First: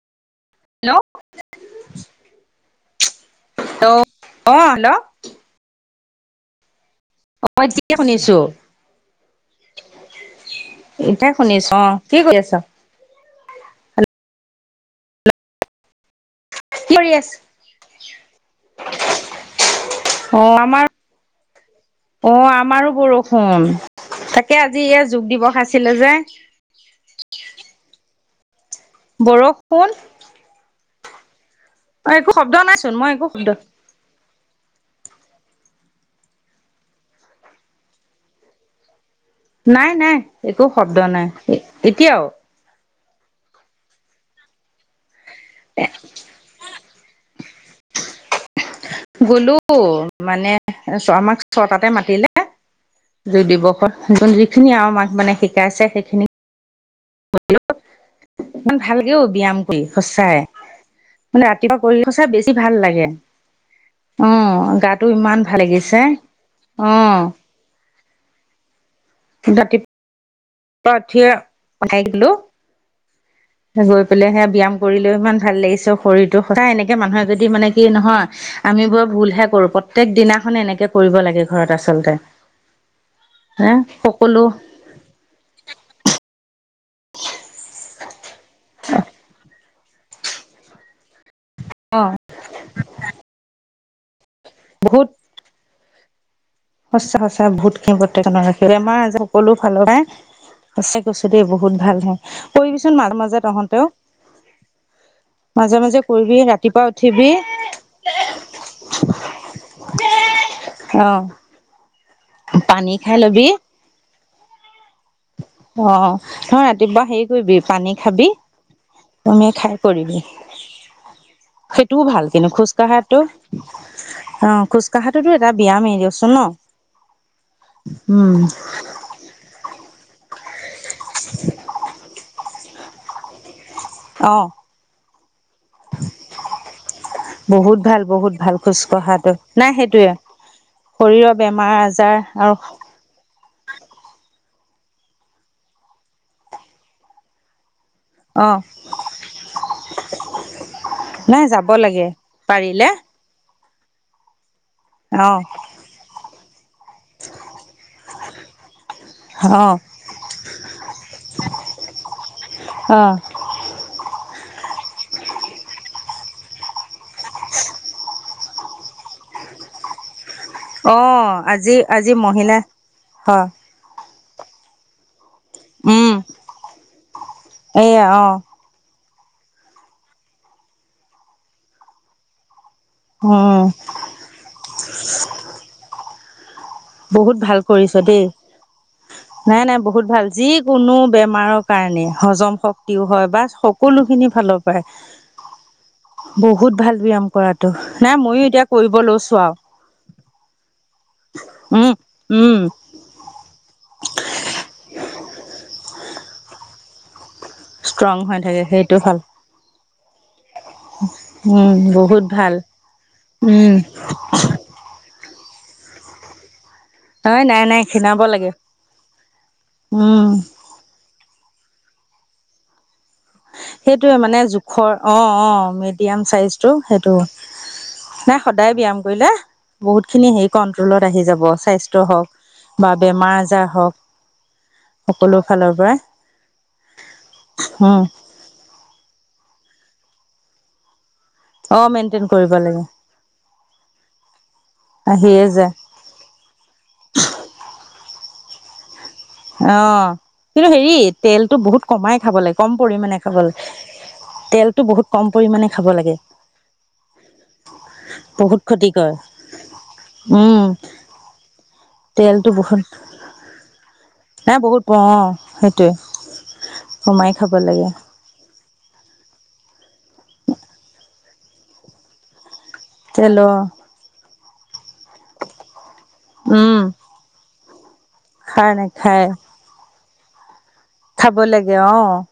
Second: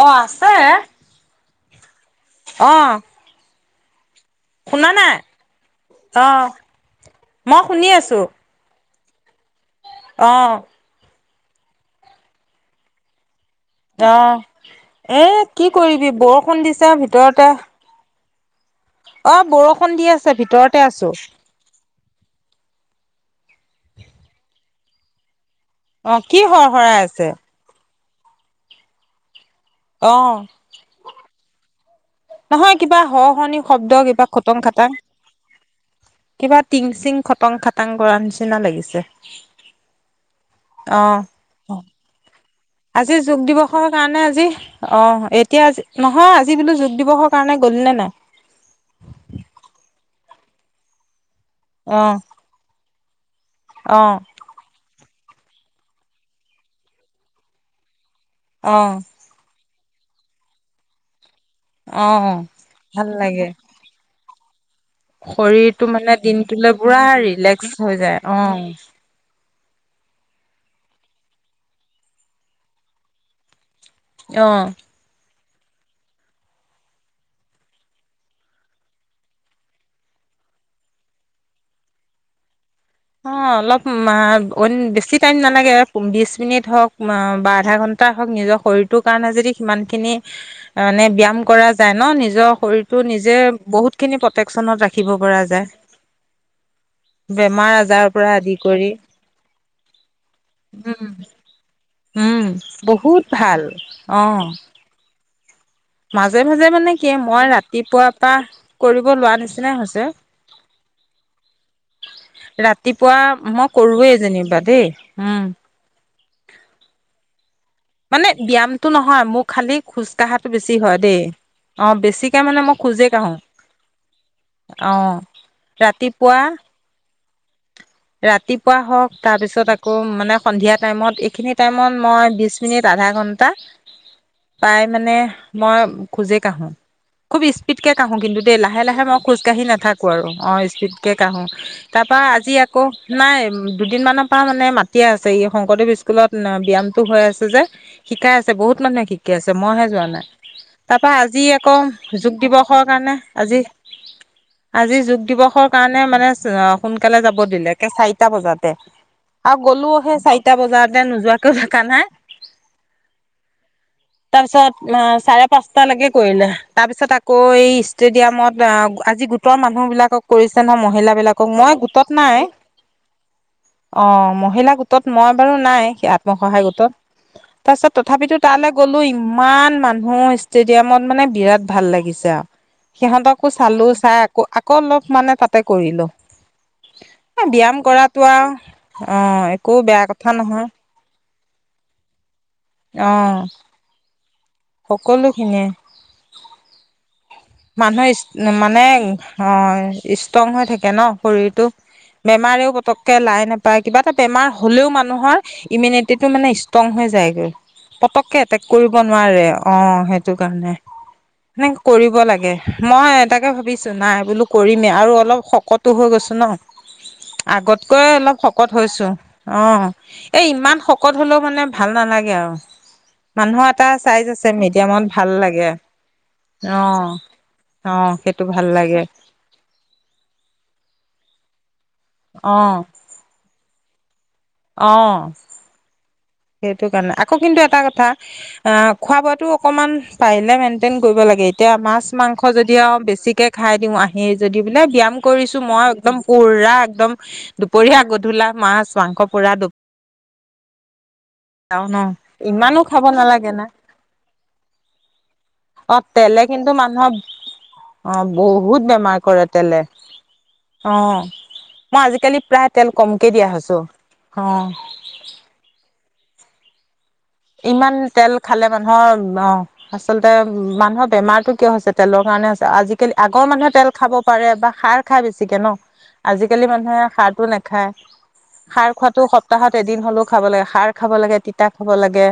অ' আছে হেল্ল' [inaudible] অঁ। হেল্ল'। অঁ হেল্ল' অঁ। অ' এতিয়া শুনিছো অঁ। এতাই শুনিছ অ', কি কৰি আছা? অহ, এ কি কৰিবি বৰ ষুণ দিছে কি কৰি আছ ভিতৰতে অ' বৰষুণ দি আছে, অ ভিতৰতে আমাৰ আছোঁ। অ', আমাৰো বৰষুণ। তাকে আজি এ যোগ দিৱস আছ অ, কি হৰ হৰাই আছে? বৰষ ষুণ অ নহয়, কিবা মই একো হৰ-হৰনি শব্দ, কিবা খটং খাটাং, কিবা টিং চিং খটং খাটাং কৰাৰ নিচিনা লাগিছে। নাই-নাই, একো শব্দ অ নাই, এতিয়াও? আজি যোগ দিৱসৰ কাৰণে আজি, অ, এত তিয়া আজি এ নহয়, আজি বোলো যোগ দিৱসৰ কাৰণে গ'লি নে নাই? গলো, মানে চৰ্মাক [unintelligible] অ মাতিলে যোগ দিৱসত, অ যোন যিখিনি আৰু মা মানে শিকাইছে, সেইখিনি [unintelligible] ইমান ভালকে অ', ব্যায়াম সঁচাই। মানে ৰাতিপুৱা কৰি অ সঁচাই বেছি ভাল লাগে। অ'। গাটো ইমান ভাল শৰীৰটো লাগিছে মানে দিনটোলৈ অ পুৰা ৰিলেক্স হৈ যায় অ'। দাটি পঠিয়া পাই গ'লো। গৈ পেলাই সেয়া অ'। ব্যায়াম কৰিলে ইমান ভাল লাগিছে শৰীৰটো সঁচাই এনেকে মানুহে যদি মানে কি নহয় আমি বৰ ভুলহে কৰোঁ প্ৰত্যেকে দিনাখনে এনেকে কৰিব লাগে ঘৰত আচলতে। অ', হে অলপ মা সকলো বেছি টাইম নালাগে বিছ মিনিট হওঁক। মা বা আধা ঘন্টা ক নিজৰ শৰীৰটোৰ কাৰণে যদি সিমানখিনি মানে ব্যায়াম কৰা যায় অ ন নিজৰ শৰীৰটো নিজে বহুত খিনি প্ৰ কচনত বহুত ৰাখিব পৰা যায়। সঁচা সঁচা বেমাৰ ভহুত খ আজাৰৰ ত পৰা নখ আদি কৰি বেমাৰ আজ সকলো ফালৰ সচাই উম, কৈছো দেই বহুত ভাল হয় উম, কৰিবিচোন মাজে বহুত মাজত ভাল অহতেও! অ'। মাজে মাজে মানে কি মই ৰাতিপুৱাৰ পৰা কৰিব লোৱা নিচিননা হৈছে। অ পানী খাই ৰাতিপুৱা লবি মই কৰৱে যেনিবা দেই। উম। অ নহ ৰাতিপুৱা সেই কৰিবি পানী খাবি মানে ব্যায়ামটো নহয় মোৰ তমি খালি খাই খোজ কৰিবি কঢ়াটো বেছি হয় দেই অ সেইটোও ভাল বেছিকে কিন্তু মানে মই খোজ খোজেই কঢ়াতটো কাঢ়ো অ অ খোজকাঢ়াটোতো এটা ব্যয়াম এৰিছোন ৰাতিপুৱা ন! উম ৰাতিপুৱা হওক তাৰপিছত আকৌ আকৌ মানে সন্ধিয়া টাইমত, এইখিনি টাইমত মই বিশ মিনিট আধা ঘণ্টা। অ পাই মানে মই খোজে কাঢ়ো, খুব বহুত স্পীডকে ভাল কঢ়ো বহুত কিন্তু ভাল দেই লাহে লাহে মই খোজকঢ়াটো খোজ কাঢ়ি নাই নাথাকো সেইটোয়ে আৰু, অ, স্পীডকে শৰীৰৰ কঢ়ো, বেমাৰ তাৰ আজাৰ পা আজি আৰু আক নাই দুদিনমানানৰ পৰা মানে মাতিয়ে আছে ই শংকৰদেৱ স্কুলত বিয়ামটো হৈ আছে যে। শিকাই অ আছে বহুত মানুহে শিকাই আছে মইহে যোৱা নাই, তাৰ পা নাই আজি যাব আকৌ লাগে যোগ পাৰিলে দিৱসৰ কাৰণে আজি। আজি যোগ অ দিৱসৰ কাৰণে মানে অ', সোনকালে যাব দিলে একে চাৰিটা বজাতে। অ আৰু গলো সেই চাৰিটা বজাতে নোযোৱাতৈ থকা নাই। অ তাৰ পিছত চাৰে পাঁচটালৈকে কৰিলে, তাৰ পিছত আকৌ এই ষ্টেডিয়ামত আজি গোটৰ মানুহ বিলাকক কৰিছে ন অ মহিলা বিলাকক আজি মই গোটত আজি নাই, মহিলা হয় অ'। মহিলা গোটত মই বাৰু নাই উম আত্মসহায় গোটত। তাৰপিছত এইয়া অ তথাপিতো তালৈ গ'লো ইমান মানুহ ষ্টেডিয়ামত মানে বিৰাট ভাল লাগিছে আৱ সিহঁতকো উম চালো চাই আকৌ আকৌ অলপ মানে তাতে কৰিলো। বহুত এ ভাল ব্যায়াম কৰিছ কৰাটো দেই, আৰু অ নাই একো নাই বেয়া বহুত ভাল কথা নহয় যিকোনো বেমাৰৰ কাৰণে হজম শক্তিও অ হয় বা সকলোখিনি ফালৰ সকলোখিনিয়ে বহুত ভাল ব্যায়াম কৰাটো নাই ময়ো মানুহ এতিয়া মানে কৰিব লৈছো আৰু অ', ষ্ট্ৰং হৈ থাকে ন শৰীৰটো। উম উম বেমাৰেও পতকে লাই নোপায়, কিবা এটা বেমাৰ হলেও মানুহৰ ইমিউনিটিটো মানে ষ্ট্ৰং হৈ যায়গৈ। ষ্ট্ৰং হৈ পতককে থাকে এটেক কৰিব সেইটো ভাল নোৱাৰে অ', সেইটো কাৰণে মানে উম কৰিব বহুত লাগে। ভাল মই এ তাকে উম ভাবিছো নাই বোলো কৰিমেই আৰু অলপ শকতো হৈ গৈছো ন। হয় নাই নাই আগতকৈ খীণাব অলপ লাগে শকত হৈছো অ', উম এ ইমান শকত হলেও মানে ভাল নালাগে আৰু। মানুহৰ এটা সেইটোয়ে চাইজ মানে আছে জোখৰ মিডিয়ামত ভাল অ', লাগে অ', মিডিয়াম চাইজটো অ সেইটো অ সেইটো নাই ভাল সদায় লাগে ব্যায়াম কৰিলে বহুত খিনি হেৰি কন্ট্ৰ'লত আহিল। যাব স্বাই অ স্বাস্থ্য বা বেমাৰ আজাৰ হওক। অ সকলো ফালৰ পৰা। সেইটো কাৰণে আকৌ কিন্তু এটা কথা। অ' খোৱা-বোৱাটো অকণমান, পাৰিলে মেইনটেইন কৰিব লাগে, এতিয়া অ মেইনটেইন মাছ-মাংস কৰিব যদি লাগে আও বেছিকে খাই দিওঁ, আহি যদি বোলে ব্যায়াম আহিয়ে কৰিছোঁ, যায় মই এক্দম পুৰা একদম দুপৰীয়া। গধূলা মাছ অ', কিন্তু সেই অ', ইমানো খাব পৰিমাণে নালাগে ন! লাগে তেলটো বহুত কম পৰিমাণে খাব অ', লাগে তেলে কিন্তু মানুহৰ, অ', বহুত বেমাৰ কৰে তেলে, উম অ', মই আজিকালি প্ৰায় তেল কমকে দিয়া হৈছোঁ। মই বহুত কওঁ। সেইটোৱে। কমাই খাব লাগে। ইমান তেল খালে মানুহৰ অ', আচলতে মানুহৰ বেমাৰতটো কিয় হৈছে! তেলৰ কাৰণে হৈ আজিকালি, তেল আগৰ মানুহে তেল খাব কি কৰে বা সাৰ খাই বেছিকে ন! আজিকালি উম মানুহে খাৰ নেখায়েই! খাই। খাৰ খোৱাটো সপ্তাহত এদিন হ'লেও খাবলৈ [unintelligible] খাৰ খাব লাগে, তিতা খাব লাগে।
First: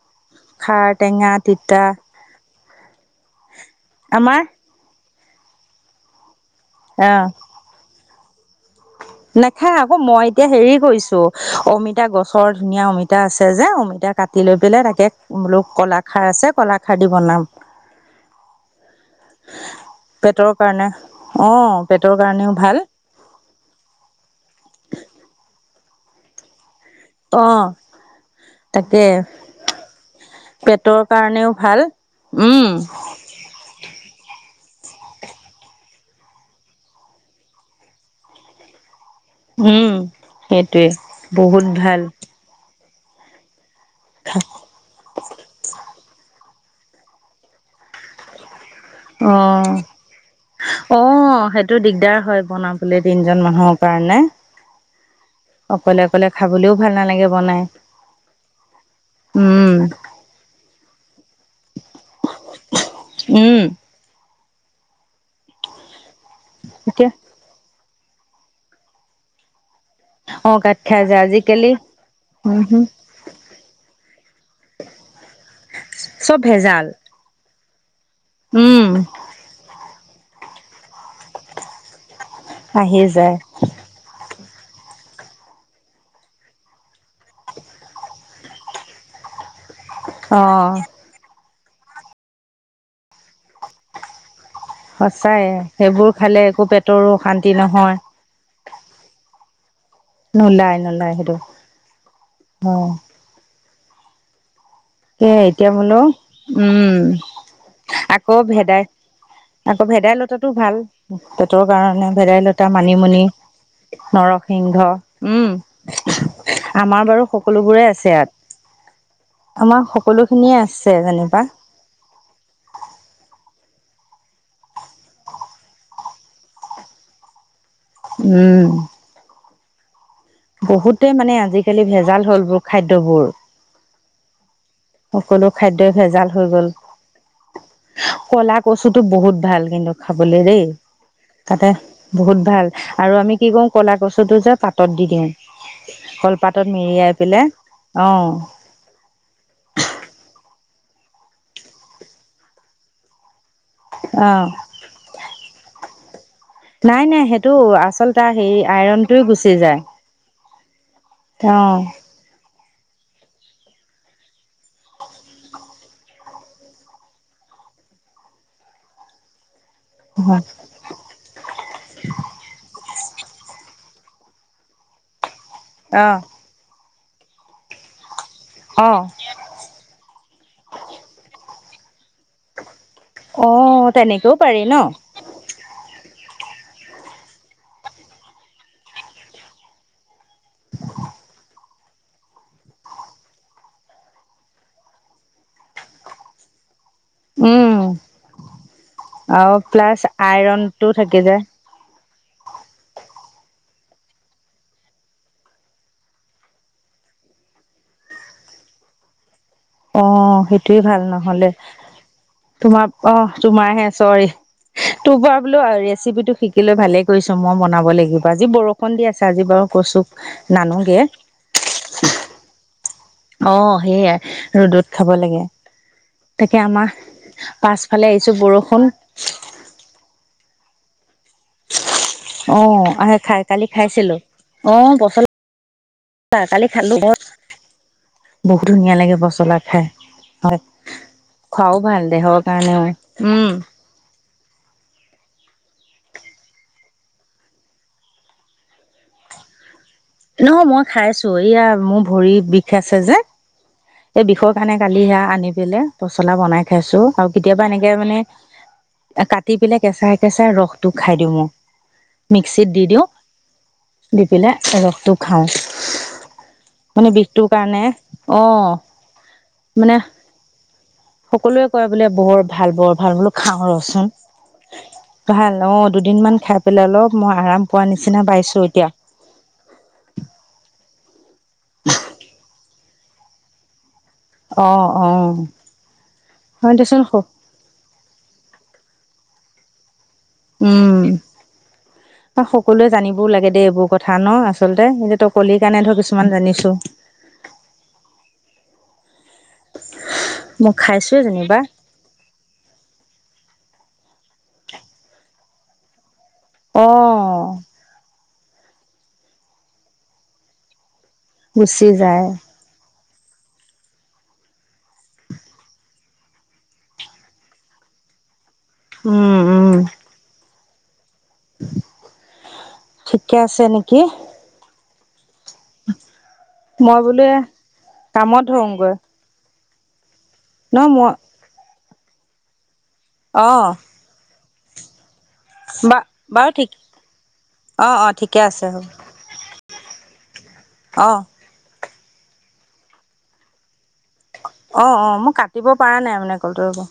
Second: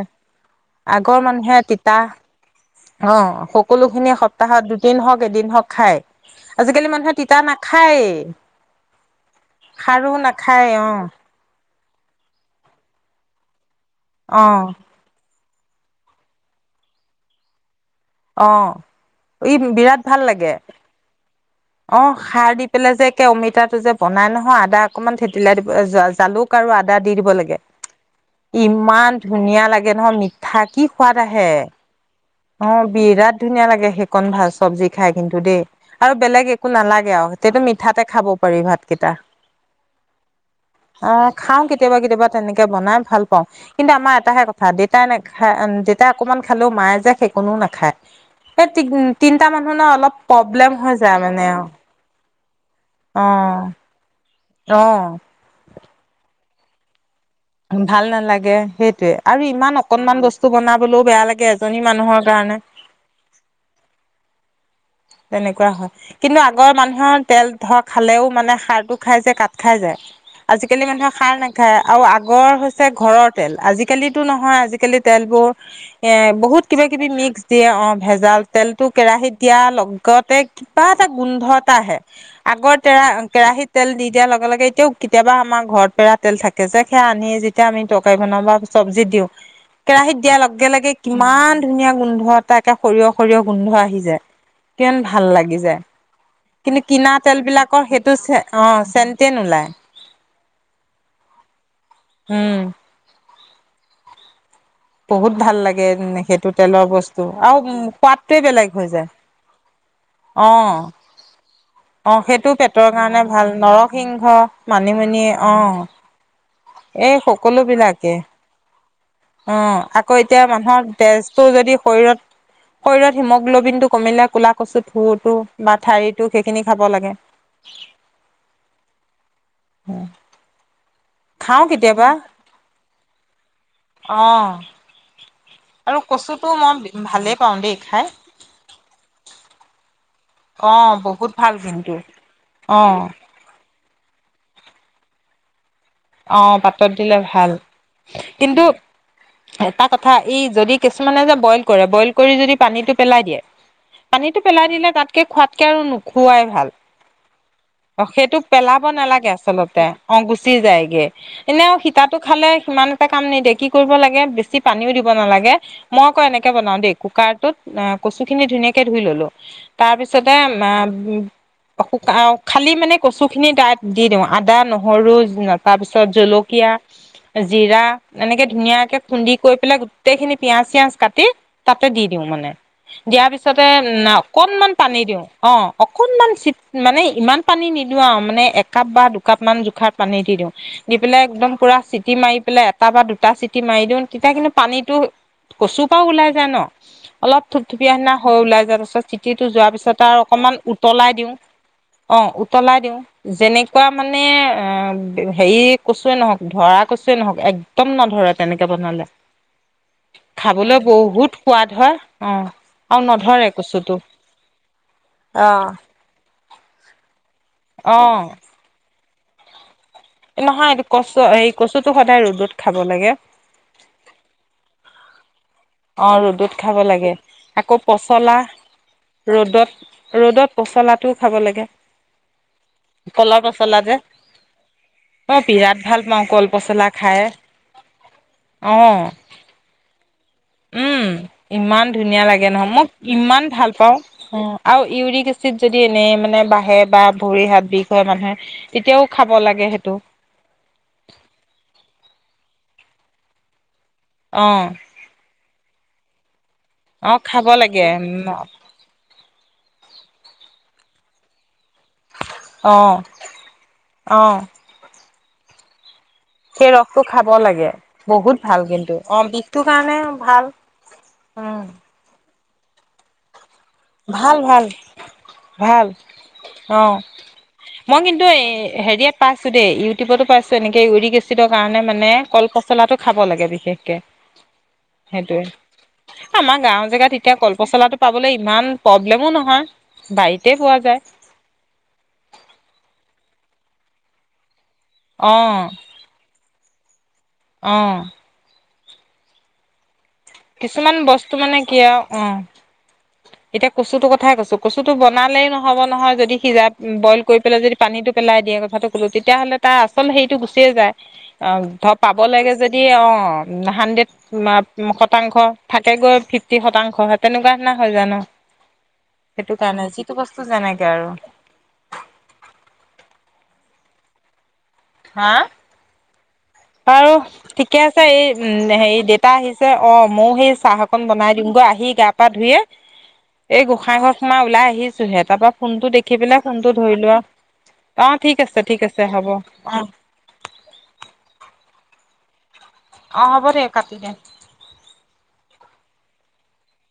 খাৰ আগৰ টেঙা মানুহে তিতা অঁ সকলো সকলোখিনি আমাৰ সপ্তাহত দুদিন হওক এদিন হক খাই। আজিকালি মানুহে তিতা নাখায়েই। নাখায়েই আকৌ সাৰো মই এতিয়া নাখায় হেৰি অ কৰিছোঁ অমিত এতিয়া গছৰ ধুনীয়া অমিতা আছে যে, অমি এতিয়া অ কাটি লৈ পেলাই তাকে বোলো ক'লাখাৰ আছে, ক'লাখাৰ দি বনাম। অ ই বিৰাট ভাল পেটৰ লাগে, কাৰণে অ অ পেটৰ খাৰ কাৰণেও দি ভাল পেলাই যে একে অমিতাটো যে বনাই নহয় আদা অকনমান থেতিলাই জালুক আৰু আদ দা দি দিব অ লাগে। তাকে ইমান ধুনীয়া লাগে নহয় মিঠা কি পেটৰ সোৱাদ কাৰণেও আহে। ভাল অ। উম বাট ধুনীয়া লাগে সেইকণ ভা চব্জি খাই কিন্তু দেই আৰু বেলেগ একো নালাগে আৰু সেইটো মিঠাতে খাব পাৰি ভাত। কিটা উম সেইটোৱে আহ খাও বহুত কেতিয়াবা ভাল কেতিয়াবা তেনেকে বনাম। ভাল পাওঁ। কিন্তু আমাৰ এটাহে কথা দেতাই নেখা দেতাই অকণমান খালো মায়ে যে সেইকনো নাখ খায়। এই তি অ তিনিটা মানুহ ন অলপ প্ৰব্লেম হৈ যায় মানে অ। বনাম। বোলে তিনিজন মানুহৰ কাৰণে অ অ অকলে অকলে খাবলৈও ভাল নালাগে। বনাই ভাল নালাগে সেইটোৱে আৰু উম ইমান অকনমান বস্তু বনাবলৈও বেয়া লাগ জনী মানুহৰ কাৰণে উম তেনেকুৱা হয়। কিন্তু আগৰ এতিয়া মানুহৰ তেল ধৰক খালেও মানে সাৰটো খাই যে কাট খাই যায়, অ কাত আজিকালি খাই মানুহে যে সাৰ আজিকালি নাখায় আৰু আগৰ উম হম হৈছে ঘৰৰ তেল আজিকালিটো নহয় আজিকালি তেলবোৰ এ চব বহুত কিবা ভেজাল। কিবি মিক্স তিয়ে অ' ভেজাল। উম তেলটো কেৰাহীত তাৰ লগতে কিবা এটা গোন্ধ এটা আহে। আগৰ আহি তেৰা, যায় কেৰাহীত তেল দি দিয়াৰ লগে-লগে সেই তেওঁ, কেতিয়াবা আমাৰ ঘৰত পেৰা তেল থাকে যে, সেইয়া আনি, যেতিয়া আমি তৰকাৰী বনাওঁ বা চব্জীত দিওঁ কেৰাহীত দিয়াৰ অ'। লগে-লগে কিমান ধুনীয়া গোন্ধ এটা, একে সৰিয়হ, সৰিয়হ গোন্ধ আহি যায়। কিমান ভাল সঁচাই লাগি যায়। সেইবোৰ খালে একো কিন্তু পেটৰো কিনা অশান্তি তেলবিলাকৰ নহয়। সেইটো অ', ছেণ্টে নোলায়। [inaudible] নোলায়, নোলায় সেইটো উম। অ' বহুত সেয়ে ভাল এতিয়া লাগে বোলো সেইটো তেলৰ উম বস্তু, আৰু আকৌ সোৱাদটোৱে বেলেগ ভেদাই হৈ যায়। আকৌ ভেদাইলতাটো অ ভাল পেটৰ কাৰণে। অ সেইটো ভেদাইলতা, পেটৰ কাৰণে মানিমুনি, ভাল নৰসিংহ নৰসিংহ, মানিমুনি অ উম আমাৰ এই বাৰু সকলো সকলোবোৰে আছে বিলাকে ইয়াত। আমাৰ অ', আকৌ সকলো এতিয়া খিনিয়ে মানুহৰ আছে যেনিবা তেজটো যদি শৰীৰত, শৰীৰত সিম' গ্ল'বিনটো কমিলে ক'লা কচু থুৰটো বা ঠাৰিটো, সেইখিনি খাব লাগে। উম। হু বহুত তে মানে আজিকালি ভেজাল হল বোৰ খাদ্যবোৰ। অ' সকলো খাদ্যই আৰু ভেজাল হৈ কচুটো গ'ল। মই ভালেই পাওঁ দেই খাই ক'লা কচুটো বহুত ভাল কিন্তু খাবলৈ দেই। অ বহুত ভাল তাতে কিন্তু বহুত ভাল অ আৰু আমি কি কৰোঁ, ক'লা কচ চুটো যে পাতত দি দিওঁ অ', কলপাতত পাতত মেৰিয়াই দিলে পেলাই ভাল। অ কিন্তু এটা কথা, ই যদি কিছুমানে যে বইল কৰে, বইল কৰি যদি পানীটো পেলাই দিয়ে অ পানীটো পেলাই দিলে, তাতকে খোৱাতকে আৰু নুখ নাই নাই, সেইটো আচল তাৰ সেইটো হেৰি, আইৰনটোৱে গুচি যায়। চি যায় গে। অ এনেও সিতাটো খালে ইমান এটা কাম নিদিয়ে, কি কৰিব লাগে, বেছি পানীও দিব নালাগে। মই আকৌ এনেকে বনাও দেই, কুকাৰটোত কচু খিনি ধুনীয়াকে ধুই ললো তাৰপিছতে, মা শুকা, খালি মানে কচুখিনি তাত দি দিওঁ। আদা, নহৰু অ তাৰপিছত জলকীয়া জিৰা। এনেকে অ ধুনীয়াকে খুন্দি কৰি পেলাই গোটেইখিনি পিয়াজ চিয়াজ কাটি তাতে দি দিওঁ মানে। দিয়াৰ অ পিছতে ম তেনেকেও পাৰি অকনমান ন পানী দিওঁ অ', অকণমান চি মানে ইমান পানী নিদিওঁ আৰু মানে একাপ বা দুকাপ মান জোখাত পানী দি দিওঁ। দি পেলাই একদম পুৰা চিটি মাৰি পেলাই এটা বা দুটা চিটি মাৰি দিওঁ তেতিয়া কিন্তু পানীটো কচুৰ পৰাও ওলাই যায় ন'। অলপ উম থুপথুপীয়া সিনা হৈ ওলাই যোৱাৰ পিছত চিটিটো আৰু যোৱাৰ প্লাছ পিছত আৰু অকমান আইৰনটো উতলাই থাকি দিওঁ যায় অ', উতলাই দিওঁ। যেনেকুৱা মানে অ' হেৰি কচুৱে নহওঁক, ধৰা কচুৱে নহওঁক একদম নধৰে তেনেকে বনালে। অ', খাবলৈ সেইটোৱে ভাল বহুত নহ'লে সোৱাদ হয় অ তোমাৰ আৰু অ', নধৰে তোমাৰ হে কচুটো চ'ৰি তোৰ পৰা অ বোলো ৰেচিপি টো শিকিলৈ ভালে কৰিছোঁ মই বনাব লাগিব আজি বৰষুণ দি আছে। আজি বাৰু কচু নহয় এইটো নানোগে কচু হেৰি কচু টো সদায় ৰ'দত খাব লাগে অ', সেইয়া ৰ'দত খাব লাগে। অ', তাকে ৰ'দত খাব আমাৰ লাগে আকৌ পাছফালে আহিছো পচলা বৰষুণ ৰ'দত, ৰ'দত পচলাত অ', খাই, কলৰ কালি পচলা যে খাইছিলো। অ, পচলা, মই বিৰাট ভাল পাওঁ কল [unintelligible] কালি পচলা খালো, খাই বহুত অ ধুনীয়া লাগে পচলা খাই। হয় উম, খোৱাও ইমান ভাল ধুনীয়া দেহৰ লাগে নহয়, কাৰণেও মই কিমান উম ভাল পাওঁ। আও, ইউৰিক এচিড যদি এনেই মানে বাঢ়ে বা ভৰি হাত বিষ হয়, মানুহে তেতিয়াও খাব লাগে সেইটো। নহয় মই খাইছো, এইয়া মোৰ ভৰি বিষ আছে যে এই অ বিষৰ কাৰণে কালি সেইয়া আনি দিলে, পচলা বনাই খাইছোঁ, অ আৰু খাব কেতিয়াবা লাগে এনেকে মানে কাটি পেলাই কেঁচাই কেঁচাই ৰসটো খাই দিওঁ মই। মিক্সিত অ দি দিওঁ, দি অ পেলাই ৰস টো খাওঁ। সেই ৰসটো খাব বিষটোৰ লাগে, কাৰণে অ বহুত ভাল কিন্তু। অ, বিষটোৰ মানে কাৰণে ভাল সকলোৱে উম কয় বোলে বৰ ভাল, বৰ ভাল বোলো খাওঁ ৰচোন। ভাল ভাল ভাল, অ', দুদিনমান খাই অ পেলাই অলপ মই আৰাম পোৱা মই কিন্তু নিচিনা এ পাইছো এতিয়া। কে, ইউৰিক এচি চিতৰ কাৰণে মানে কল পচ পচলা টো খাব লাগে বিশেষকে। অ অ সেইটোয়ে, এ আমাৰ হয় গাওঁৰ দেচোন জেগাত এতিয়া কলপচলাটো পাবলে ইমান প্ৰবলেমো নহয়। বাৰীতে পোৱা যায় উম, স -সকলোৱে জানিব বৰ লাগে দেই এইবোৰ কথা নহ আচ। আচলতে, এতিয়া তই কলি কাৰণে ধৰ কিছুমান জানিছো। অহ। মই কিছুমান খাইছোৱে বস্তু মানে যেনিবা কি আৰু উম। এতিয়া কচুটোৰ কথাই কৈছো, কচুটো বনালেই নহ'ব নহয় যদি সিজা- অ বইল কৰি পেলাই, যদি পানীটো পেলাই দিয়ে কথাটো ক'লো, তেতিয়াহ'লে তাৰ আচল হেৰিটো গুচিয়ে যায়। অ গুচি 'ধৰ পাব যায় লাগে যদি অ। অহ না হানদ্ৰেট মা মুখত। শতাংশ থাকে গৈ, ফিফটি শতাংশ স তেনেকুৱা সেনা হয় জানো উম সেইটো উম কাৰণে, যিটো বস্তু জেনেই এতিয়া আৰু ঠিকে আছে নেকি? হা? [unintelligible] বাৰু বোলো ঠিকে আছে এই কামত উম ধৰোগৈ হেৰি ডেটা আহিছে তিয়া অফ। মইও সেই, চাহ ন অকন মই বনাই দিম গৈ আহি গা-পা ধুইয়ে অ এই গোঁসাই ঘৰত শুমাও ওলাই আহিছোহে। তাৰপা ফোনটো বা দেখি পেলাই বাৰু ঠিক ফোনটো ধৰি লোৱা, অ অ অহ ঠিকে ঠিক আছে, ঠিক আছে হ'ব অ'। অ অ, হ'বদে কাটি দে। অ', অ মই কাটিব পাৰা নাই মানে কলটো ৰব।